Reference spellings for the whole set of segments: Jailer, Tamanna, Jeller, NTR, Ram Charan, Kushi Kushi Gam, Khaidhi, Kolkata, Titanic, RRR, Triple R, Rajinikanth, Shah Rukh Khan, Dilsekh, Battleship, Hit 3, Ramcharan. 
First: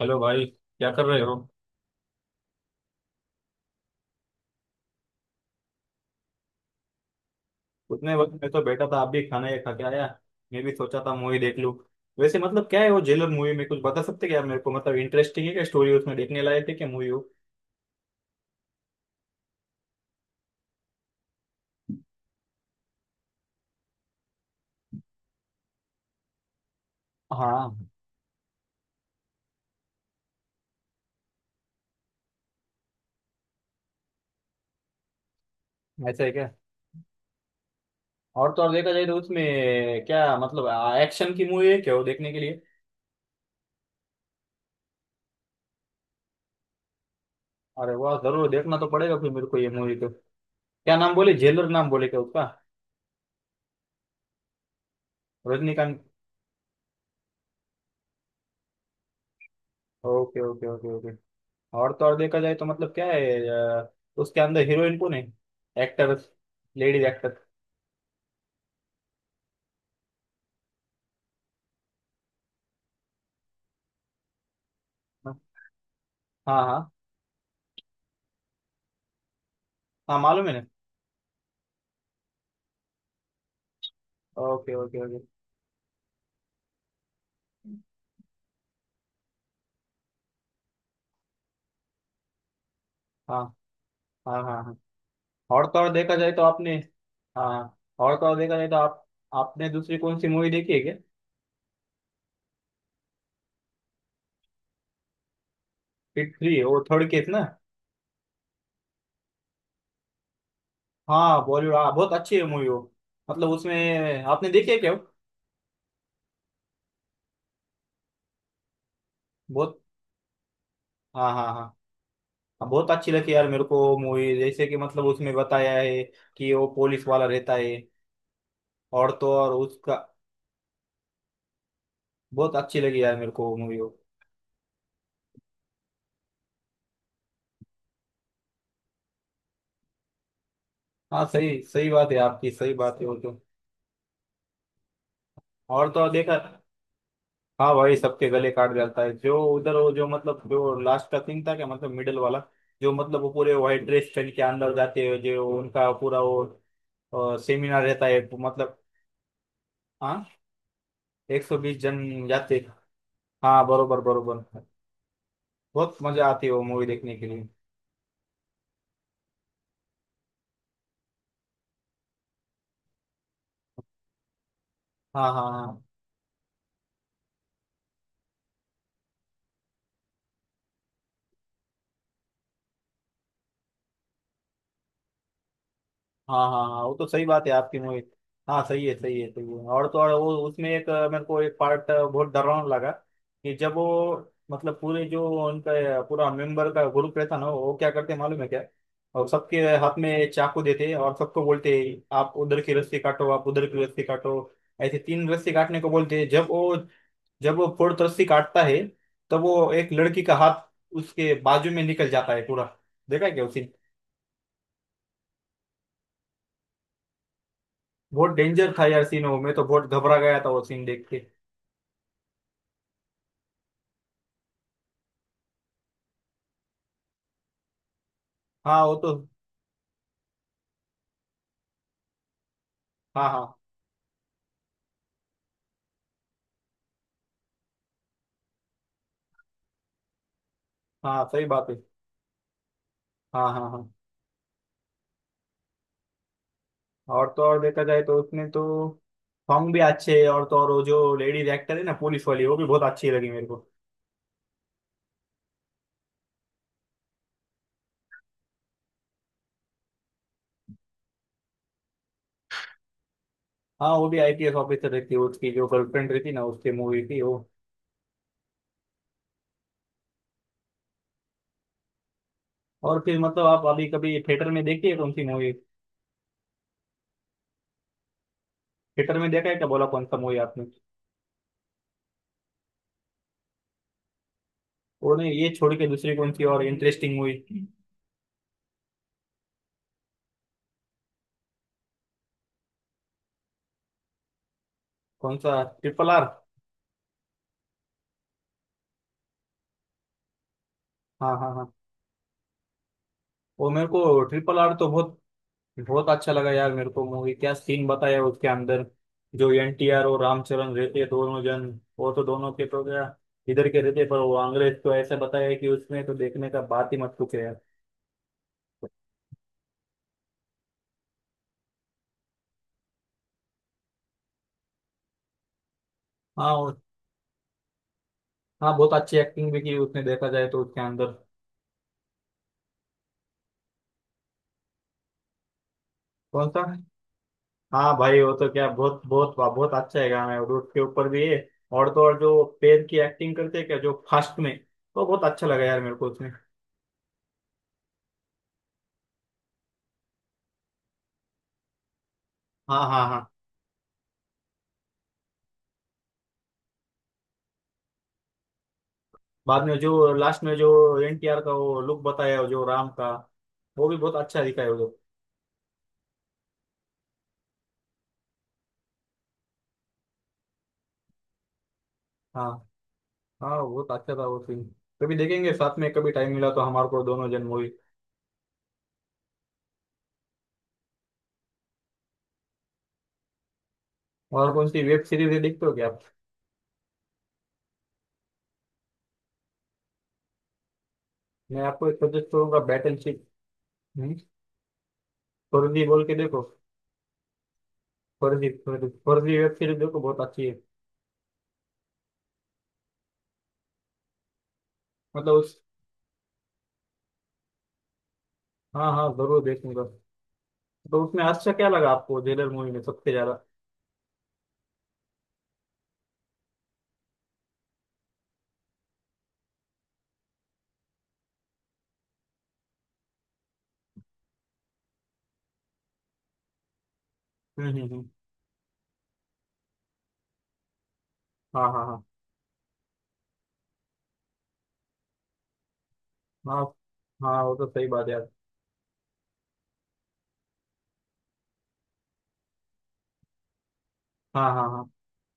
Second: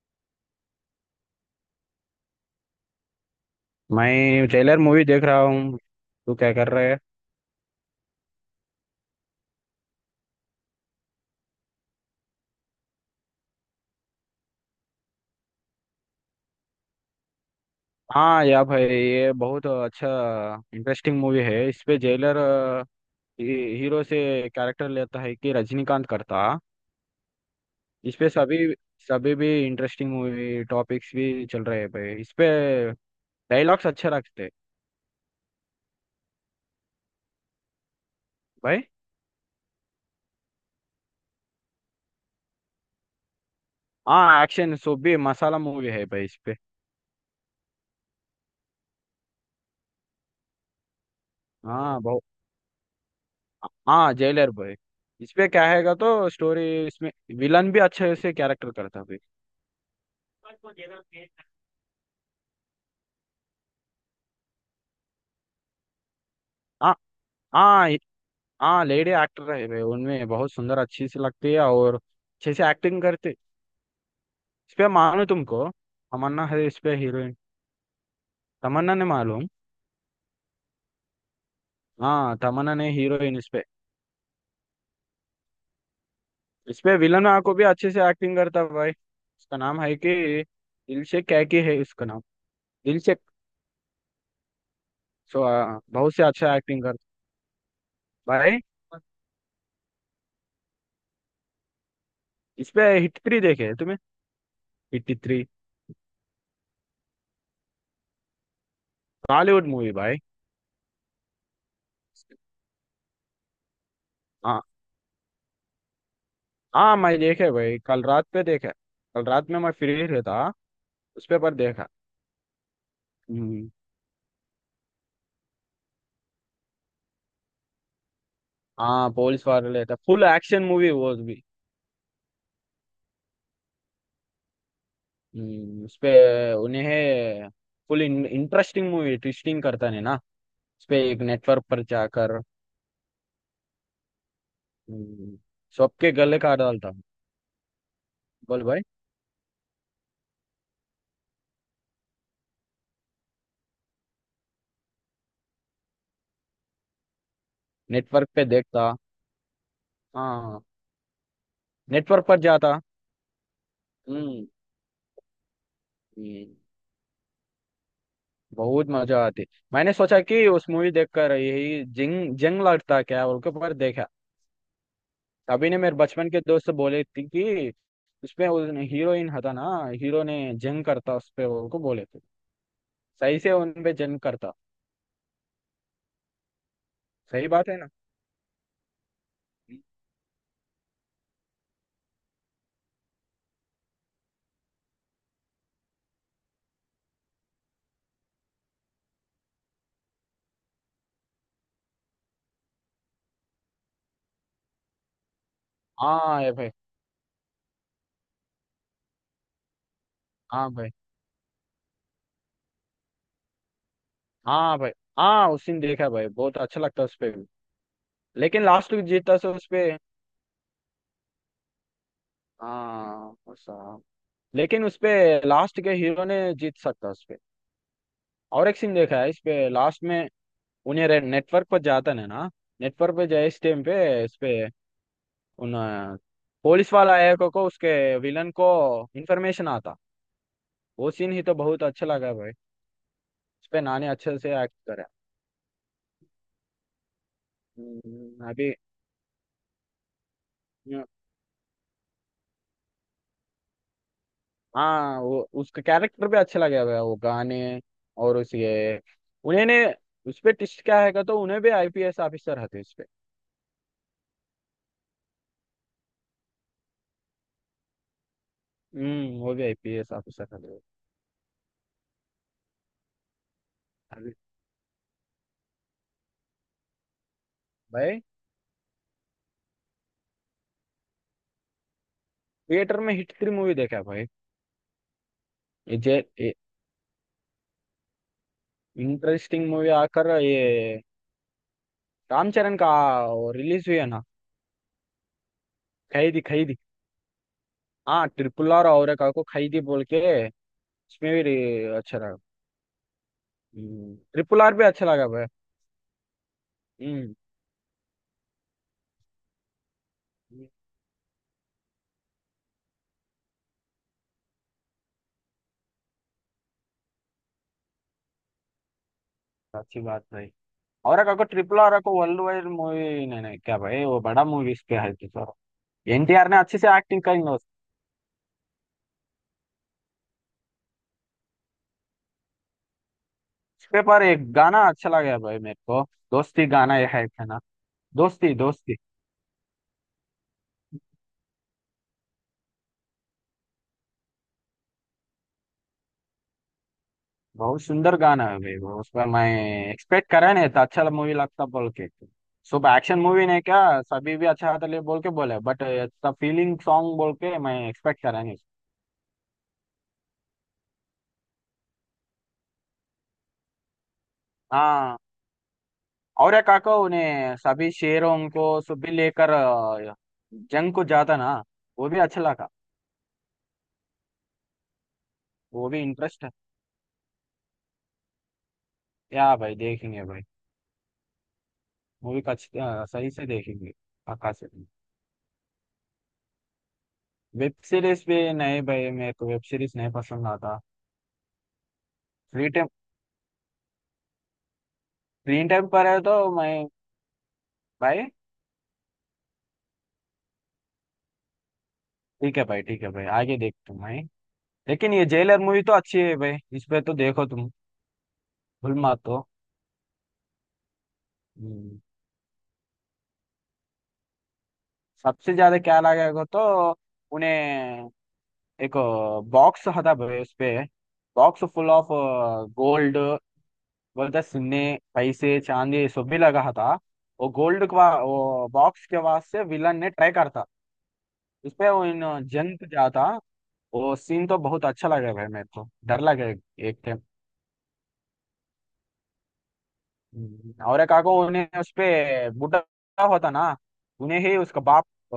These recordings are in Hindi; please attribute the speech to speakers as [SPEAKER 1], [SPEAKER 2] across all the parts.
[SPEAKER 1] हेलो भाई, क्या कर रहे हो?
[SPEAKER 2] मैं ट्रेलर मूवी देख रहा हूँ। तू क्या कर रहा है।
[SPEAKER 1] उतने वक्त में तो बैठा था, आप भी खाना ये खा के आया। मैं भी सोचा था मूवी देख लूं। वैसे मतलब क्या है, वो जेलर मूवी में कुछ बता सकते क्या मेरे को? मतलब इंटरेस्टिंग है क्या? स्टोरी उसमें देखने लायक है क्या मूवी हो?
[SPEAKER 2] हाँ या भाई ये बहुत अच्छा इंटरेस्टिंग मूवी है इस पे जेलर। हीरो से कैरेक्टर लेता है कि रजनीकांत करता।
[SPEAKER 1] हाँ,
[SPEAKER 2] इस पे सभी सभी भी इंटरेस्टिंग मूवी टॉपिक्स भी चल रहे हैं भाई इस पे। डायलॉग्स अच्छे रखते हैं
[SPEAKER 1] ऐसा है क्या? और तो और
[SPEAKER 2] भाई।
[SPEAKER 1] देखा जाए तो उसमें क्या मतलब, एक्शन की मूवी है क्या वो देखने के लिए?
[SPEAKER 2] हाँ एक्शन सो भी मसाला मूवी है भाई इस पे।
[SPEAKER 1] अरे वाह, जरूर देखना तो पड़ेगा फिर मेरे को ये मूवी तो। क्या नाम बोले, जेलर नाम
[SPEAKER 2] हाँ
[SPEAKER 1] बोले क्या
[SPEAKER 2] बहुत।
[SPEAKER 1] उसका?
[SPEAKER 2] हाँ जेलर भाई। इस पे क्या हैगा
[SPEAKER 1] रजनीकांत।
[SPEAKER 2] तो स्टोरी। इसमें विलन भी अच्छे से कैरेक्टर करता भाई।
[SPEAKER 1] Okay okay okay okay. और तो और देखा जाए तो मतलब क्या है, उसके अंदर हीरोइन कौन है? एक्टर,
[SPEAKER 2] हाँ
[SPEAKER 1] लेडीज एक्टर?
[SPEAKER 2] हाँ हाँ लेडी एक्टर है वे, उनमें बहुत सुंदर अच्छी सी लगती है और अच्छे से एक्टिंग करती। इस पे मानो
[SPEAKER 1] हाँ।
[SPEAKER 2] तुमको तमन्ना है इस
[SPEAKER 1] हाँ
[SPEAKER 2] पे हीरोइन। तमन्ना ने मालूम।
[SPEAKER 1] हाँ, मालूम है ना।
[SPEAKER 2] हाँ तमन्ना ने हीरोइन इस पे।
[SPEAKER 1] Okay okay okay.
[SPEAKER 2] इस पे विलन को भी अच्छे से एक्टिंग करता है भाई, उसका नाम है कि दिलशेख कैकी है उसका नाम, दिलशेख।
[SPEAKER 1] हाँ हाँ हाँ हाँ।
[SPEAKER 2] सो
[SPEAKER 1] और तो और
[SPEAKER 2] बहुत
[SPEAKER 1] देखा
[SPEAKER 2] से
[SPEAKER 1] जाए तो
[SPEAKER 2] अच्छा
[SPEAKER 1] आपने।
[SPEAKER 2] एक्टिंग करता
[SPEAKER 1] हाँ, और तो और देखा
[SPEAKER 2] भाई।
[SPEAKER 1] जाए तो आप आपने दूसरी कौन सी मूवी देखी है क्या?
[SPEAKER 2] इस पे हिट थ्री देखे है तुम्हें, हिट थ्री
[SPEAKER 1] हिट थ्री, वो थर्ड केस ना?
[SPEAKER 2] बॉलीवुड मूवी भाई।
[SPEAKER 1] हाँ बॉलीवुड, हाँ बहुत अच्छी है मूवी वो। मतलब उसमें आपने
[SPEAKER 2] हाँ
[SPEAKER 1] देखी है क्या वो?
[SPEAKER 2] हाँ मैं देखे भाई, कल रात पे देखा। कल रात में मैं
[SPEAKER 1] बहुत।
[SPEAKER 2] फ्री रहता, उस
[SPEAKER 1] हाँ
[SPEAKER 2] पे
[SPEAKER 1] हाँ
[SPEAKER 2] पर
[SPEAKER 1] हाँ।
[SPEAKER 2] देखा।
[SPEAKER 1] हाँ, बहुत अच्छी लगी यार मेरे
[SPEAKER 2] हम्म।
[SPEAKER 1] को मूवी, जैसे कि मतलब उसमें बताया है कि वो पुलिस वाला रहता है। और
[SPEAKER 2] हाँ
[SPEAKER 1] तो
[SPEAKER 2] पुलिस
[SPEAKER 1] और
[SPEAKER 2] वाले
[SPEAKER 1] उसका
[SPEAKER 2] था, फुल एक्शन मूवी वो भी।
[SPEAKER 1] बहुत अच्छी लगी यार मेरे को मूवी वो movie।
[SPEAKER 2] उस पे उन्हें फुल इंटरेस्टिंग मूवी ट्विस्टिंग करता है ना। उस पे
[SPEAKER 1] वो।
[SPEAKER 2] एक
[SPEAKER 1] हाँ, सही
[SPEAKER 2] नेटवर्क पर
[SPEAKER 1] सही बात है
[SPEAKER 2] जाकर
[SPEAKER 1] आपकी, सही बात है वो तो।
[SPEAKER 2] हम्म,
[SPEAKER 1] और तो और
[SPEAKER 2] सबके
[SPEAKER 1] देखा।
[SPEAKER 2] गले काट डालता।
[SPEAKER 1] हाँ भाई, सबके गले
[SPEAKER 2] बोल
[SPEAKER 1] काट
[SPEAKER 2] भाई।
[SPEAKER 1] जाता है जो उधर। वो जो मतलब जो लास्ट का सीन था क्या मतलब, मिडिल वाला? जो मतलब वो पूरे व्हाइट ड्रेस पहन के अंदर जाते हैं, जो उनका पूरा वो सेमिनार रहता है
[SPEAKER 2] नेटवर्क पे
[SPEAKER 1] मतलब।
[SPEAKER 2] देखता।
[SPEAKER 1] हाँ,
[SPEAKER 2] हाँ
[SPEAKER 1] 120 जन
[SPEAKER 2] नेटवर्क पर
[SPEAKER 1] जाते हैं।
[SPEAKER 2] जाता।
[SPEAKER 1] हाँ, बरोबर बरोबर।
[SPEAKER 2] हम्म।
[SPEAKER 1] बहुत मजा आती है
[SPEAKER 2] हम्म,
[SPEAKER 1] वो मूवी देखने के लिए।
[SPEAKER 2] बहुत मजा आती। मैंने सोचा कि उस मूवी देखकर यही जंग जंग लड़ता क्या बोल के पर देखा।
[SPEAKER 1] हाँ हाँ
[SPEAKER 2] अभी ने
[SPEAKER 1] हाँ
[SPEAKER 2] मेरे बचपन के दोस्त बोले थे कि उसपे उस हीरोइन था ना, हीरो ने जंग करता उस पे उनको बोले थे, सही से उन पे जंग करता।
[SPEAKER 1] हाँ हाँ हाँ, वो तो सही बात
[SPEAKER 2] सही
[SPEAKER 1] है
[SPEAKER 2] बात है
[SPEAKER 1] आपकी
[SPEAKER 2] ना।
[SPEAKER 1] मोहित। हाँ, सही है सही है सही है। और तो और वो उसमें एक मेरे को एक पार्ट बहुत डरावना लगा कि जब वो मतलब पूरे जो उनका, पूरा मेंबर का ग्रुप रहता ना, वो क्या करते मालूम है क्या? और सबके हाथ में चाकू देते और सबको बोलते, आप उधर की रस्सी काटो, आप उधर की रस्सी काटो। ऐसे तीन रस्सी काटने को बोलते हैं।
[SPEAKER 2] हाँ
[SPEAKER 1] जब
[SPEAKER 2] ये भाई।
[SPEAKER 1] वो फोर्थ रस्सी काटता है, तब वो एक लड़की का हाथ
[SPEAKER 2] हाँ भाई
[SPEAKER 1] उसके बाजू में निकल जाता है पूरा। देखा है क्या उसी?
[SPEAKER 2] हाँ भाई। हाँ उस दिन देखा भाई, बहुत अच्छा लगता है उस पे भी।
[SPEAKER 1] बहुत
[SPEAKER 2] लेकिन
[SPEAKER 1] डेंजर था
[SPEAKER 2] लास्ट
[SPEAKER 1] यार
[SPEAKER 2] में
[SPEAKER 1] सीन
[SPEAKER 2] जीतता
[SPEAKER 1] वो,
[SPEAKER 2] से
[SPEAKER 1] मैं तो
[SPEAKER 2] उस पे।
[SPEAKER 1] बहुत घबरा गया था वो सीन देख के।
[SPEAKER 2] हाँ साहब। लेकिन उस पे लास्ट के हीरो ने जीत सकता उस पे। और एक
[SPEAKER 1] हाँ वो
[SPEAKER 2] सीन
[SPEAKER 1] तो।
[SPEAKER 2] देखा है इस पे लास्ट में। उन्हें नेटवर्क पर जाता है ना, नेटवर्क पे
[SPEAKER 1] हाँ
[SPEAKER 2] जाए
[SPEAKER 1] हाँ
[SPEAKER 2] इस टाइम पे। इस पे उन पुलिस वाला एक को, उसके विलन को इन्फॉर्मेशन आता, वो
[SPEAKER 1] हाँ,
[SPEAKER 2] सीन ही
[SPEAKER 1] सही
[SPEAKER 2] तो
[SPEAKER 1] बात है।
[SPEAKER 2] बहुत अच्छा लगा भाई।
[SPEAKER 1] हाँ
[SPEAKER 2] उस
[SPEAKER 1] हाँ
[SPEAKER 2] पे
[SPEAKER 1] हाँ,
[SPEAKER 2] नानी अच्छे से एक्ट करे।
[SPEAKER 1] और तो और देखा जाए तो उसने तो
[SPEAKER 2] अभी।
[SPEAKER 1] सॉन्ग भी अच्छे है। और तो और वो
[SPEAKER 2] हम्म,
[SPEAKER 1] जो लेडीज एक्टर है ना, पुलिस वाली वो भी बहुत अच्छी लगी मेरे को।
[SPEAKER 2] हाँ वो उसका कैरेक्टर भी अच्छा लगा भाई, वो गाने और उसके, उन्हें उस पे टिस्ट क्या है का तो उन्हें भी आईपीएस ऑफिसर हथे उस पे।
[SPEAKER 1] हाँ, वो भी आईपीएस ऑफिसर रहती है, उसकी जो गर्लफ्रेंड रहती ना उसकी, मूवी थी वो।
[SPEAKER 2] वो भी आईपीएस ऑफिसर हथे।
[SPEAKER 1] और फिर मतलब, आप अभी कभी
[SPEAKER 2] अभी
[SPEAKER 1] थिएटर में देखी है कौन सी मूवी?
[SPEAKER 2] भाई।
[SPEAKER 1] थिएटर में देखा है क्या, बोला कौन सा मूवी आपने?
[SPEAKER 2] थिएटर में हिट थ्री मूवी देखा भाई।
[SPEAKER 1] वो नहीं, ये छोड़ के
[SPEAKER 2] ये
[SPEAKER 1] दूसरी
[SPEAKER 2] जे
[SPEAKER 1] कौन सी और इंटरेस्टिंग मूवी?
[SPEAKER 2] इंटरेस्टिंग मूवी आकर ये रामचरण का रिलीज हुई है ना।
[SPEAKER 1] कौन सा, ट्रिपल आर?
[SPEAKER 2] खैदी खैदी। हाँ ट्रिपल आर और एक को खाई थी बोल के, इसमें
[SPEAKER 1] हाँ
[SPEAKER 2] भी
[SPEAKER 1] हाँ हाँ,
[SPEAKER 2] अच्छा लगा।
[SPEAKER 1] वो मेरे को ट्रिपल
[SPEAKER 2] ट्रिपल
[SPEAKER 1] आर
[SPEAKER 2] आर भी
[SPEAKER 1] तो
[SPEAKER 2] अच्छा
[SPEAKER 1] बहुत
[SPEAKER 2] लगा भाई।
[SPEAKER 1] बहुत अच्छा लगा यार मेरे को मूवी।
[SPEAKER 2] हम्म।
[SPEAKER 1] क्या सीन बताया उसके अंदर, जो एनटीआर और रामचरण रहते हैं दोनों जन। वो तो दोनों के तो क्या, इधर के रहते हैं, पर वो अंग्रेज तो ऐसे बताया है कि उसमें तो देखने का बात ही मत पूछे यार।
[SPEAKER 2] अच्छी बात भाई। और एक को RRR को वर्ल्ड वाइड मूवी नहीं नहीं क्या भाई, वो बड़ा मूवी इस पे है तो सर। एनटीआर
[SPEAKER 1] हाँ
[SPEAKER 2] ने अच्छे से एक्टिंग करी ना उस
[SPEAKER 1] हाँ बहुत अच्छी एक्टिंग भी की उसने देखा जाए तो उसके अंदर।
[SPEAKER 2] पे, पर एक गाना अच्छा लगा भाई मेरे को,
[SPEAKER 1] कौन सा?
[SPEAKER 2] दोस्ती गाना ये है ना,
[SPEAKER 1] हाँ भाई वो तो
[SPEAKER 2] दोस्ती
[SPEAKER 1] क्या,
[SPEAKER 2] दोस्ती।
[SPEAKER 1] बहुत बहुत बहुत अच्छा है गाना है और उसके ऊपर भी है। और तो और जो पैर की एक्टिंग करते हैं क्या जो फास्ट में, तो बहुत अच्छा लगा यार मेरे को उसमें।
[SPEAKER 2] बहुत सुंदर गाना है भाई वो, उस पर मैं एक्सपेक्ट करा नहीं था अच्छा मूवी लगता बोल के।
[SPEAKER 1] हाँ
[SPEAKER 2] सुबह
[SPEAKER 1] हाँ
[SPEAKER 2] एक्शन
[SPEAKER 1] हाँ।
[SPEAKER 2] मूवी ने क्या सभी भी अच्छा था ले बोल के बोले, बट इतना फीलिंग सॉन्ग बोल के मैं एक्सपेक्ट करा नहीं।
[SPEAKER 1] बाद में जो लास्ट में जो एनटीआर का वो लुक बताया हो, जो राम का, वो भी बहुत अच्छा दिखाया वो लोग।
[SPEAKER 2] हाँ और एक काका उन्हें सभी शेरों को सभी लेकर जंग को जाता ना, वो भी अच्छा
[SPEAKER 1] हाँ।
[SPEAKER 2] लगा।
[SPEAKER 1] हाँ बहुत अच्छा था वो फिल्म। कभी देखेंगे साथ
[SPEAKER 2] वो
[SPEAKER 1] में,
[SPEAKER 2] भी
[SPEAKER 1] कभी टाइम
[SPEAKER 2] इंटरेस्ट
[SPEAKER 1] मिला
[SPEAKER 2] है।
[SPEAKER 1] तो हमारे को दोनों जन मूवी।
[SPEAKER 2] या भाई देखेंगे भाई, मूवी का सही से देखेंगे
[SPEAKER 1] और
[SPEAKER 2] काका से।
[SPEAKER 1] कौन सी वेब सीरीज देखते हो क्या आप?
[SPEAKER 2] वेब सीरीज भी नहीं भाई, मेरे को वेब सीरीज नहीं पसंद आता।
[SPEAKER 1] मैं आपको एक सजेस्ट करूंगा,
[SPEAKER 2] free time,
[SPEAKER 1] battleship.
[SPEAKER 2] Free
[SPEAKER 1] Farzi
[SPEAKER 2] time
[SPEAKER 1] बोल
[SPEAKER 2] पर
[SPEAKER 1] के
[SPEAKER 2] है तो
[SPEAKER 1] देखो।
[SPEAKER 2] मैं भाई।
[SPEAKER 1] फर्जी फर्जी फर्जी वेब सीरीज देखो, बहुत अच्छी है।
[SPEAKER 2] ठीक है भाई ठीक है भाई, आगे देखते हैं भाई। लेकिन ये
[SPEAKER 1] मतलब
[SPEAKER 2] जेलर
[SPEAKER 1] उस,
[SPEAKER 2] मूवी तो अच्छी है भाई, इस पे तो देखो तुम,
[SPEAKER 1] हाँ
[SPEAKER 2] भूल
[SPEAKER 1] हाँ
[SPEAKER 2] मत
[SPEAKER 1] जरूर
[SPEAKER 2] तो।
[SPEAKER 1] देखूंगा। तो उसमें अच्छा क्या लगा
[SPEAKER 2] हम्म,
[SPEAKER 1] आपको जेलर मूवी में सबसे ज्यादा?
[SPEAKER 2] सबसे ज्यादा क्या लगेगा तो उन्हें एक बॉक्स हटा भाई उस पे, बॉक्स फुल ऑफ गोल्ड बोलते सुन्ने पैसे चांदी ये सब भी लगा था। वो गोल्ड
[SPEAKER 1] हम्म।
[SPEAKER 2] का वो बॉक्स के वास्ते विलन ने ट्राई करता
[SPEAKER 1] हाँ
[SPEAKER 2] उस
[SPEAKER 1] हाँ
[SPEAKER 2] पे,
[SPEAKER 1] हाँ।
[SPEAKER 2] वो इन जंत जाता, वो सीन तो बहुत अच्छा लगा भाई, मेरे को डर लगा एक,
[SPEAKER 1] हाँ
[SPEAKER 2] एक time।
[SPEAKER 1] हाँ, वो तो सही बात है यार।
[SPEAKER 2] और काको ने उस पे बुड्ढा होता ना, उन्हें
[SPEAKER 1] हाँ
[SPEAKER 2] ही
[SPEAKER 1] हाँ
[SPEAKER 2] उसका
[SPEAKER 1] हाँ।
[SPEAKER 2] बाप अ,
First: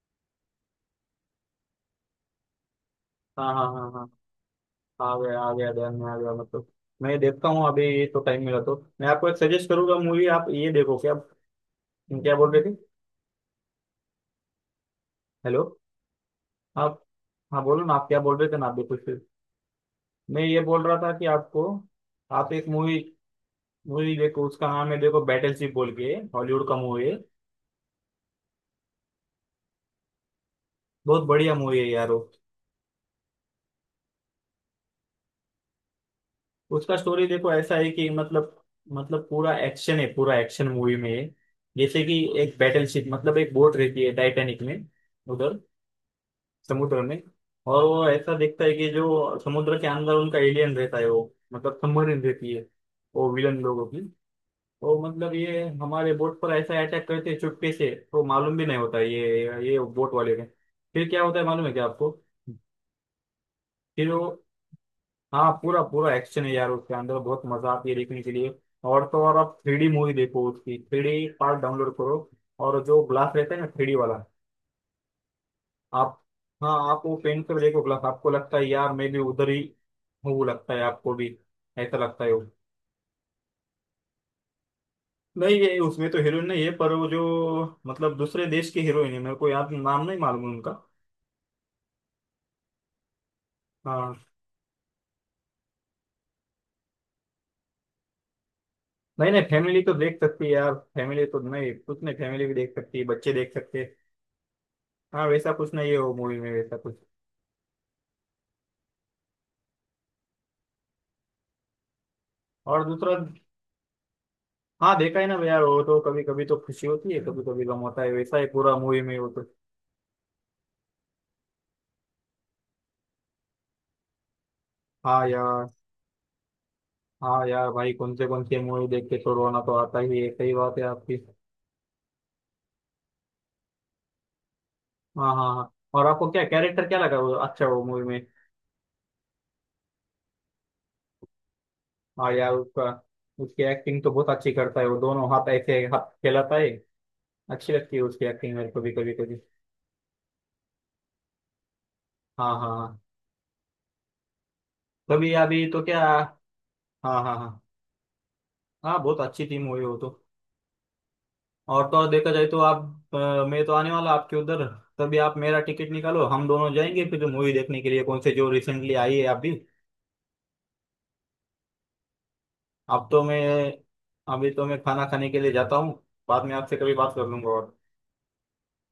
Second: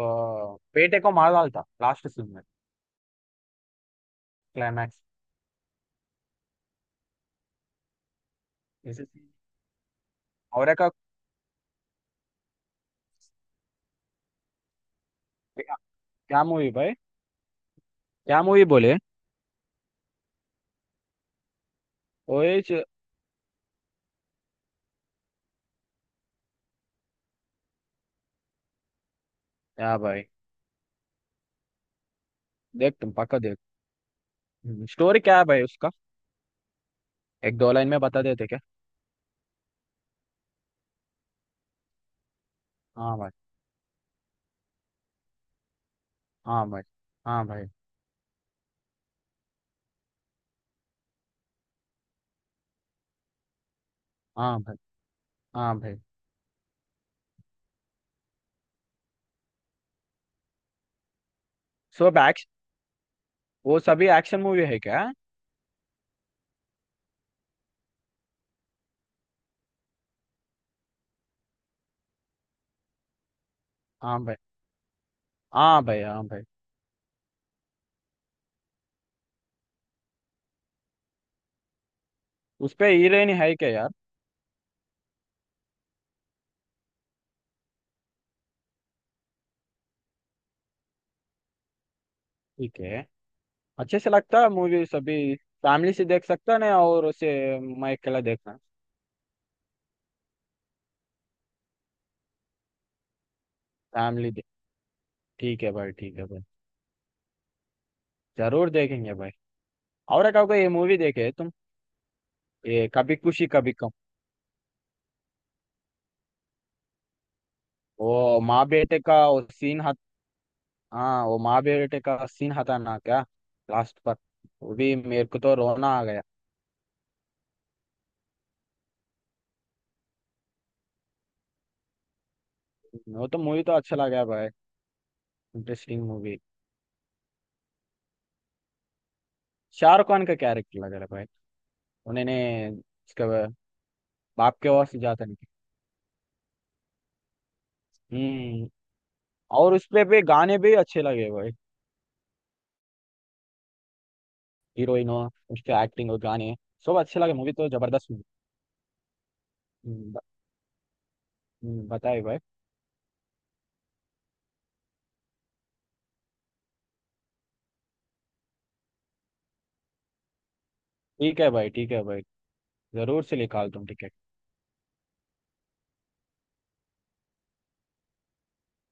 [SPEAKER 2] बेटे को मार डालता लास्ट सीन में,
[SPEAKER 1] हाँ हाँ हाँ हाँ।
[SPEAKER 2] क्लाइमैक्स।
[SPEAKER 1] आ गया आ गया, ध्यान में आ गया मतलब। मैं देखता हूँ अभी ये, तो टाइम मिला तो मैं आपको एक सजेस्ट करूंगा मूवी, आप ये
[SPEAKER 2] और का
[SPEAKER 1] देखो क्या। क्या बोल रहे थे? हेलो?
[SPEAKER 2] क्या। क्या मूवी भाई,
[SPEAKER 1] आप? हाँ, बोलो ना, आप क्या बोल
[SPEAKER 2] क्या
[SPEAKER 1] रहे थे
[SPEAKER 2] मूवी
[SPEAKER 1] ना, आप भी
[SPEAKER 2] बोले।
[SPEAKER 1] कुछ। मैं ये बोल रहा था कि आपको, आप
[SPEAKER 2] ओए
[SPEAKER 1] एक
[SPEAKER 2] च-
[SPEAKER 1] मूवी, मूवी देखो, उसका नाम है, देखो, बैटलशिप बोल के हॉलीवुड का मूवी है।
[SPEAKER 2] क्या भाई,
[SPEAKER 1] बहुत बढ़िया मूवी है यार वो।
[SPEAKER 2] देख तुम पक्का देख, स्टोरी क्या है भाई उसका,
[SPEAKER 1] उसका स्टोरी देखो,
[SPEAKER 2] एक दो
[SPEAKER 1] ऐसा
[SPEAKER 2] लाइन
[SPEAKER 1] है
[SPEAKER 2] में
[SPEAKER 1] कि
[SPEAKER 2] बता देते
[SPEAKER 1] मतलब
[SPEAKER 2] क्या।
[SPEAKER 1] पूरा एक्शन है, पूरा एक्शन मूवी में है। जैसे कि एक बैटलशिप
[SPEAKER 2] हाँ भाई
[SPEAKER 1] मतलब एक बोट रहती है टाइटैनिक में, उधर
[SPEAKER 2] हाँ भाई
[SPEAKER 1] समुद्र में।
[SPEAKER 2] हाँ भाई
[SPEAKER 1] और वो ऐसा देखता है कि जो समुद्र के अंदर उनका एलियन रहता है, वो मतलब सबमरीन रहती है, वो विलन लोगों की।
[SPEAKER 2] हाँ भाई
[SPEAKER 1] तो मतलब ये
[SPEAKER 2] हाँ भाई।
[SPEAKER 1] हमारे बोट पर ऐसा अटैक करते हैं चुपके से, तो मालूम भी नहीं होता है ये बोट वाले ने। फिर क्या होता है मालूम है क्या
[SPEAKER 2] सो
[SPEAKER 1] आपको?
[SPEAKER 2] बैक्स, वो सभी
[SPEAKER 1] फिर वो,
[SPEAKER 2] एक्शन मूवी है क्या।
[SPEAKER 1] हाँ, पूरा पूरा एक्शन है यार उसके अंदर, बहुत मजा आती है देखने के लिए। और तो और आप थ्री डी मूवी देखो, उसकी थ्री डी पार्ट डाउनलोड करो। और जो ग्लास रहता है ना थ्री डी
[SPEAKER 2] हाँ
[SPEAKER 1] वाला,
[SPEAKER 2] भाई हाँ भाई
[SPEAKER 1] आप,
[SPEAKER 2] हाँ भाई।
[SPEAKER 1] हाँ आप वो पेन कर देखो ग्लास, आपको लगता है यार मैं भी उधर ही हूँ, लगता है आपको भी ऐसा लगता है वो।
[SPEAKER 2] उस पे हीरोइन है क्या यार।
[SPEAKER 1] नहीं ये उसमें तो हीरोइन नहीं है, पर वो जो मतलब दूसरे देश की हीरोइन है, मेरे को याद नाम नहीं मालूम उनका।
[SPEAKER 2] ठीक है, अच्छे से
[SPEAKER 1] हाँ,
[SPEAKER 2] लगता है मूवी सभी, फैमिली से देख सकता ना और उसे, मैं अकेला देखना।
[SPEAKER 1] नहीं नहीं, फैमिली तो देख सकती है यार, फैमिली तो नहीं कुछ नहीं, फैमिली भी देख सकती है, बच्चे देख सकते हैं।
[SPEAKER 2] फैमिली दे।
[SPEAKER 1] हाँ वैसा
[SPEAKER 2] ठीक है
[SPEAKER 1] कुछ नहीं
[SPEAKER 2] भाई
[SPEAKER 1] है वो
[SPEAKER 2] ठीक है
[SPEAKER 1] मूवी
[SPEAKER 2] भाई,
[SPEAKER 1] में, वैसा कुछ।
[SPEAKER 2] जरूर देखेंगे भाई। और एक आपको ये मूवी देखे तुम,
[SPEAKER 1] और
[SPEAKER 2] ये
[SPEAKER 1] दूसरा,
[SPEAKER 2] कभी खुशी कभी गम।
[SPEAKER 1] हाँ देखा है ना यार, वो तो कभी कभी तो खुशी होती है, कभी कभी गम होता है, वैसा
[SPEAKER 2] वो
[SPEAKER 1] ही
[SPEAKER 2] माँ
[SPEAKER 1] पूरा
[SPEAKER 2] बेटे
[SPEAKER 1] मूवी
[SPEAKER 2] का
[SPEAKER 1] में वो तो।
[SPEAKER 2] वो सीन हत, हाँ वो माँ बेटे का सीन हता ना क्या, लास्ट पर, वो भी मेरे
[SPEAKER 1] हाँ
[SPEAKER 2] को तो
[SPEAKER 1] यार।
[SPEAKER 2] रोना आ गया।
[SPEAKER 1] हाँ यार भाई, कौन से मूवी देख के तो रोना तो आता ही है, सही बात है आपकी।
[SPEAKER 2] वो तो मूवी तो अच्छा लगा भाई,
[SPEAKER 1] हाँ हाँ हाँ।
[SPEAKER 2] इंटरेस्टिंग
[SPEAKER 1] और आपको
[SPEAKER 2] मूवी।
[SPEAKER 1] क्या, कैरेक्टर क्या लगा वो अच्छा वो मूवी में?
[SPEAKER 2] शाहरुख खान का कैरेक्टर लग रहा है भाई,
[SPEAKER 1] हाँ
[SPEAKER 2] उन्होंने
[SPEAKER 1] यार उसका,
[SPEAKER 2] उसके
[SPEAKER 1] उसकी एक्टिंग तो बहुत अच्छी
[SPEAKER 2] बाप के
[SPEAKER 1] करता है,
[SPEAKER 2] वास
[SPEAKER 1] वो
[SPEAKER 2] जाता
[SPEAKER 1] दोनों
[SPEAKER 2] नहीं।
[SPEAKER 1] हाथ ऐसे हाथ फैलाता है। अच्छी लगती है उसकी एक्टिंग
[SPEAKER 2] हम्म।
[SPEAKER 1] मेरे को भी कभी कभी।
[SPEAKER 2] और उसपे पे गाने भी अच्छे लगे भाई,
[SPEAKER 1] हाँ हाँ हाँ।
[SPEAKER 2] हीरोइन हो,
[SPEAKER 1] कभी अभी
[SPEAKER 2] उसके
[SPEAKER 1] तो क्या।
[SPEAKER 2] एक्टिंग और गाने सब अच्छे
[SPEAKER 1] हाँ
[SPEAKER 2] लगे,
[SPEAKER 1] हाँ
[SPEAKER 2] मूवी
[SPEAKER 1] हाँ।
[SPEAKER 2] तो जबरदस्त movie।
[SPEAKER 1] हाँ बहुत अच्छी थी मूवी वो तो।
[SPEAKER 2] हम्म, ब-
[SPEAKER 1] और तो और
[SPEAKER 2] बताए
[SPEAKER 1] देखा
[SPEAKER 2] भाई।
[SPEAKER 1] जाए तो आप, मैं तो आने वाला आपके उधर, तभी आप मेरा टिकट निकालो, हम दोनों जाएंगे फिर मूवी देखने के लिए कौन से जो रिसेंटली आई है अभी।
[SPEAKER 2] ठीक है भाई ठीक है भाई,
[SPEAKER 1] अब तो
[SPEAKER 2] जरूर से
[SPEAKER 1] मैं,
[SPEAKER 2] निकाल तुम टिकट।
[SPEAKER 1] अभी तो मैं खाना खाने के लिए जाता हूँ, बाद में आपसे कभी बात कर लूंगा। और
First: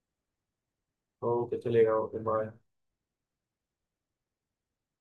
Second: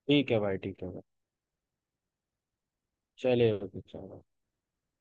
[SPEAKER 2] ठीक है भाई ठीक है भाई।
[SPEAKER 1] तो ओके चलेगा, ओके बाय।
[SPEAKER 2] चलिए चलो।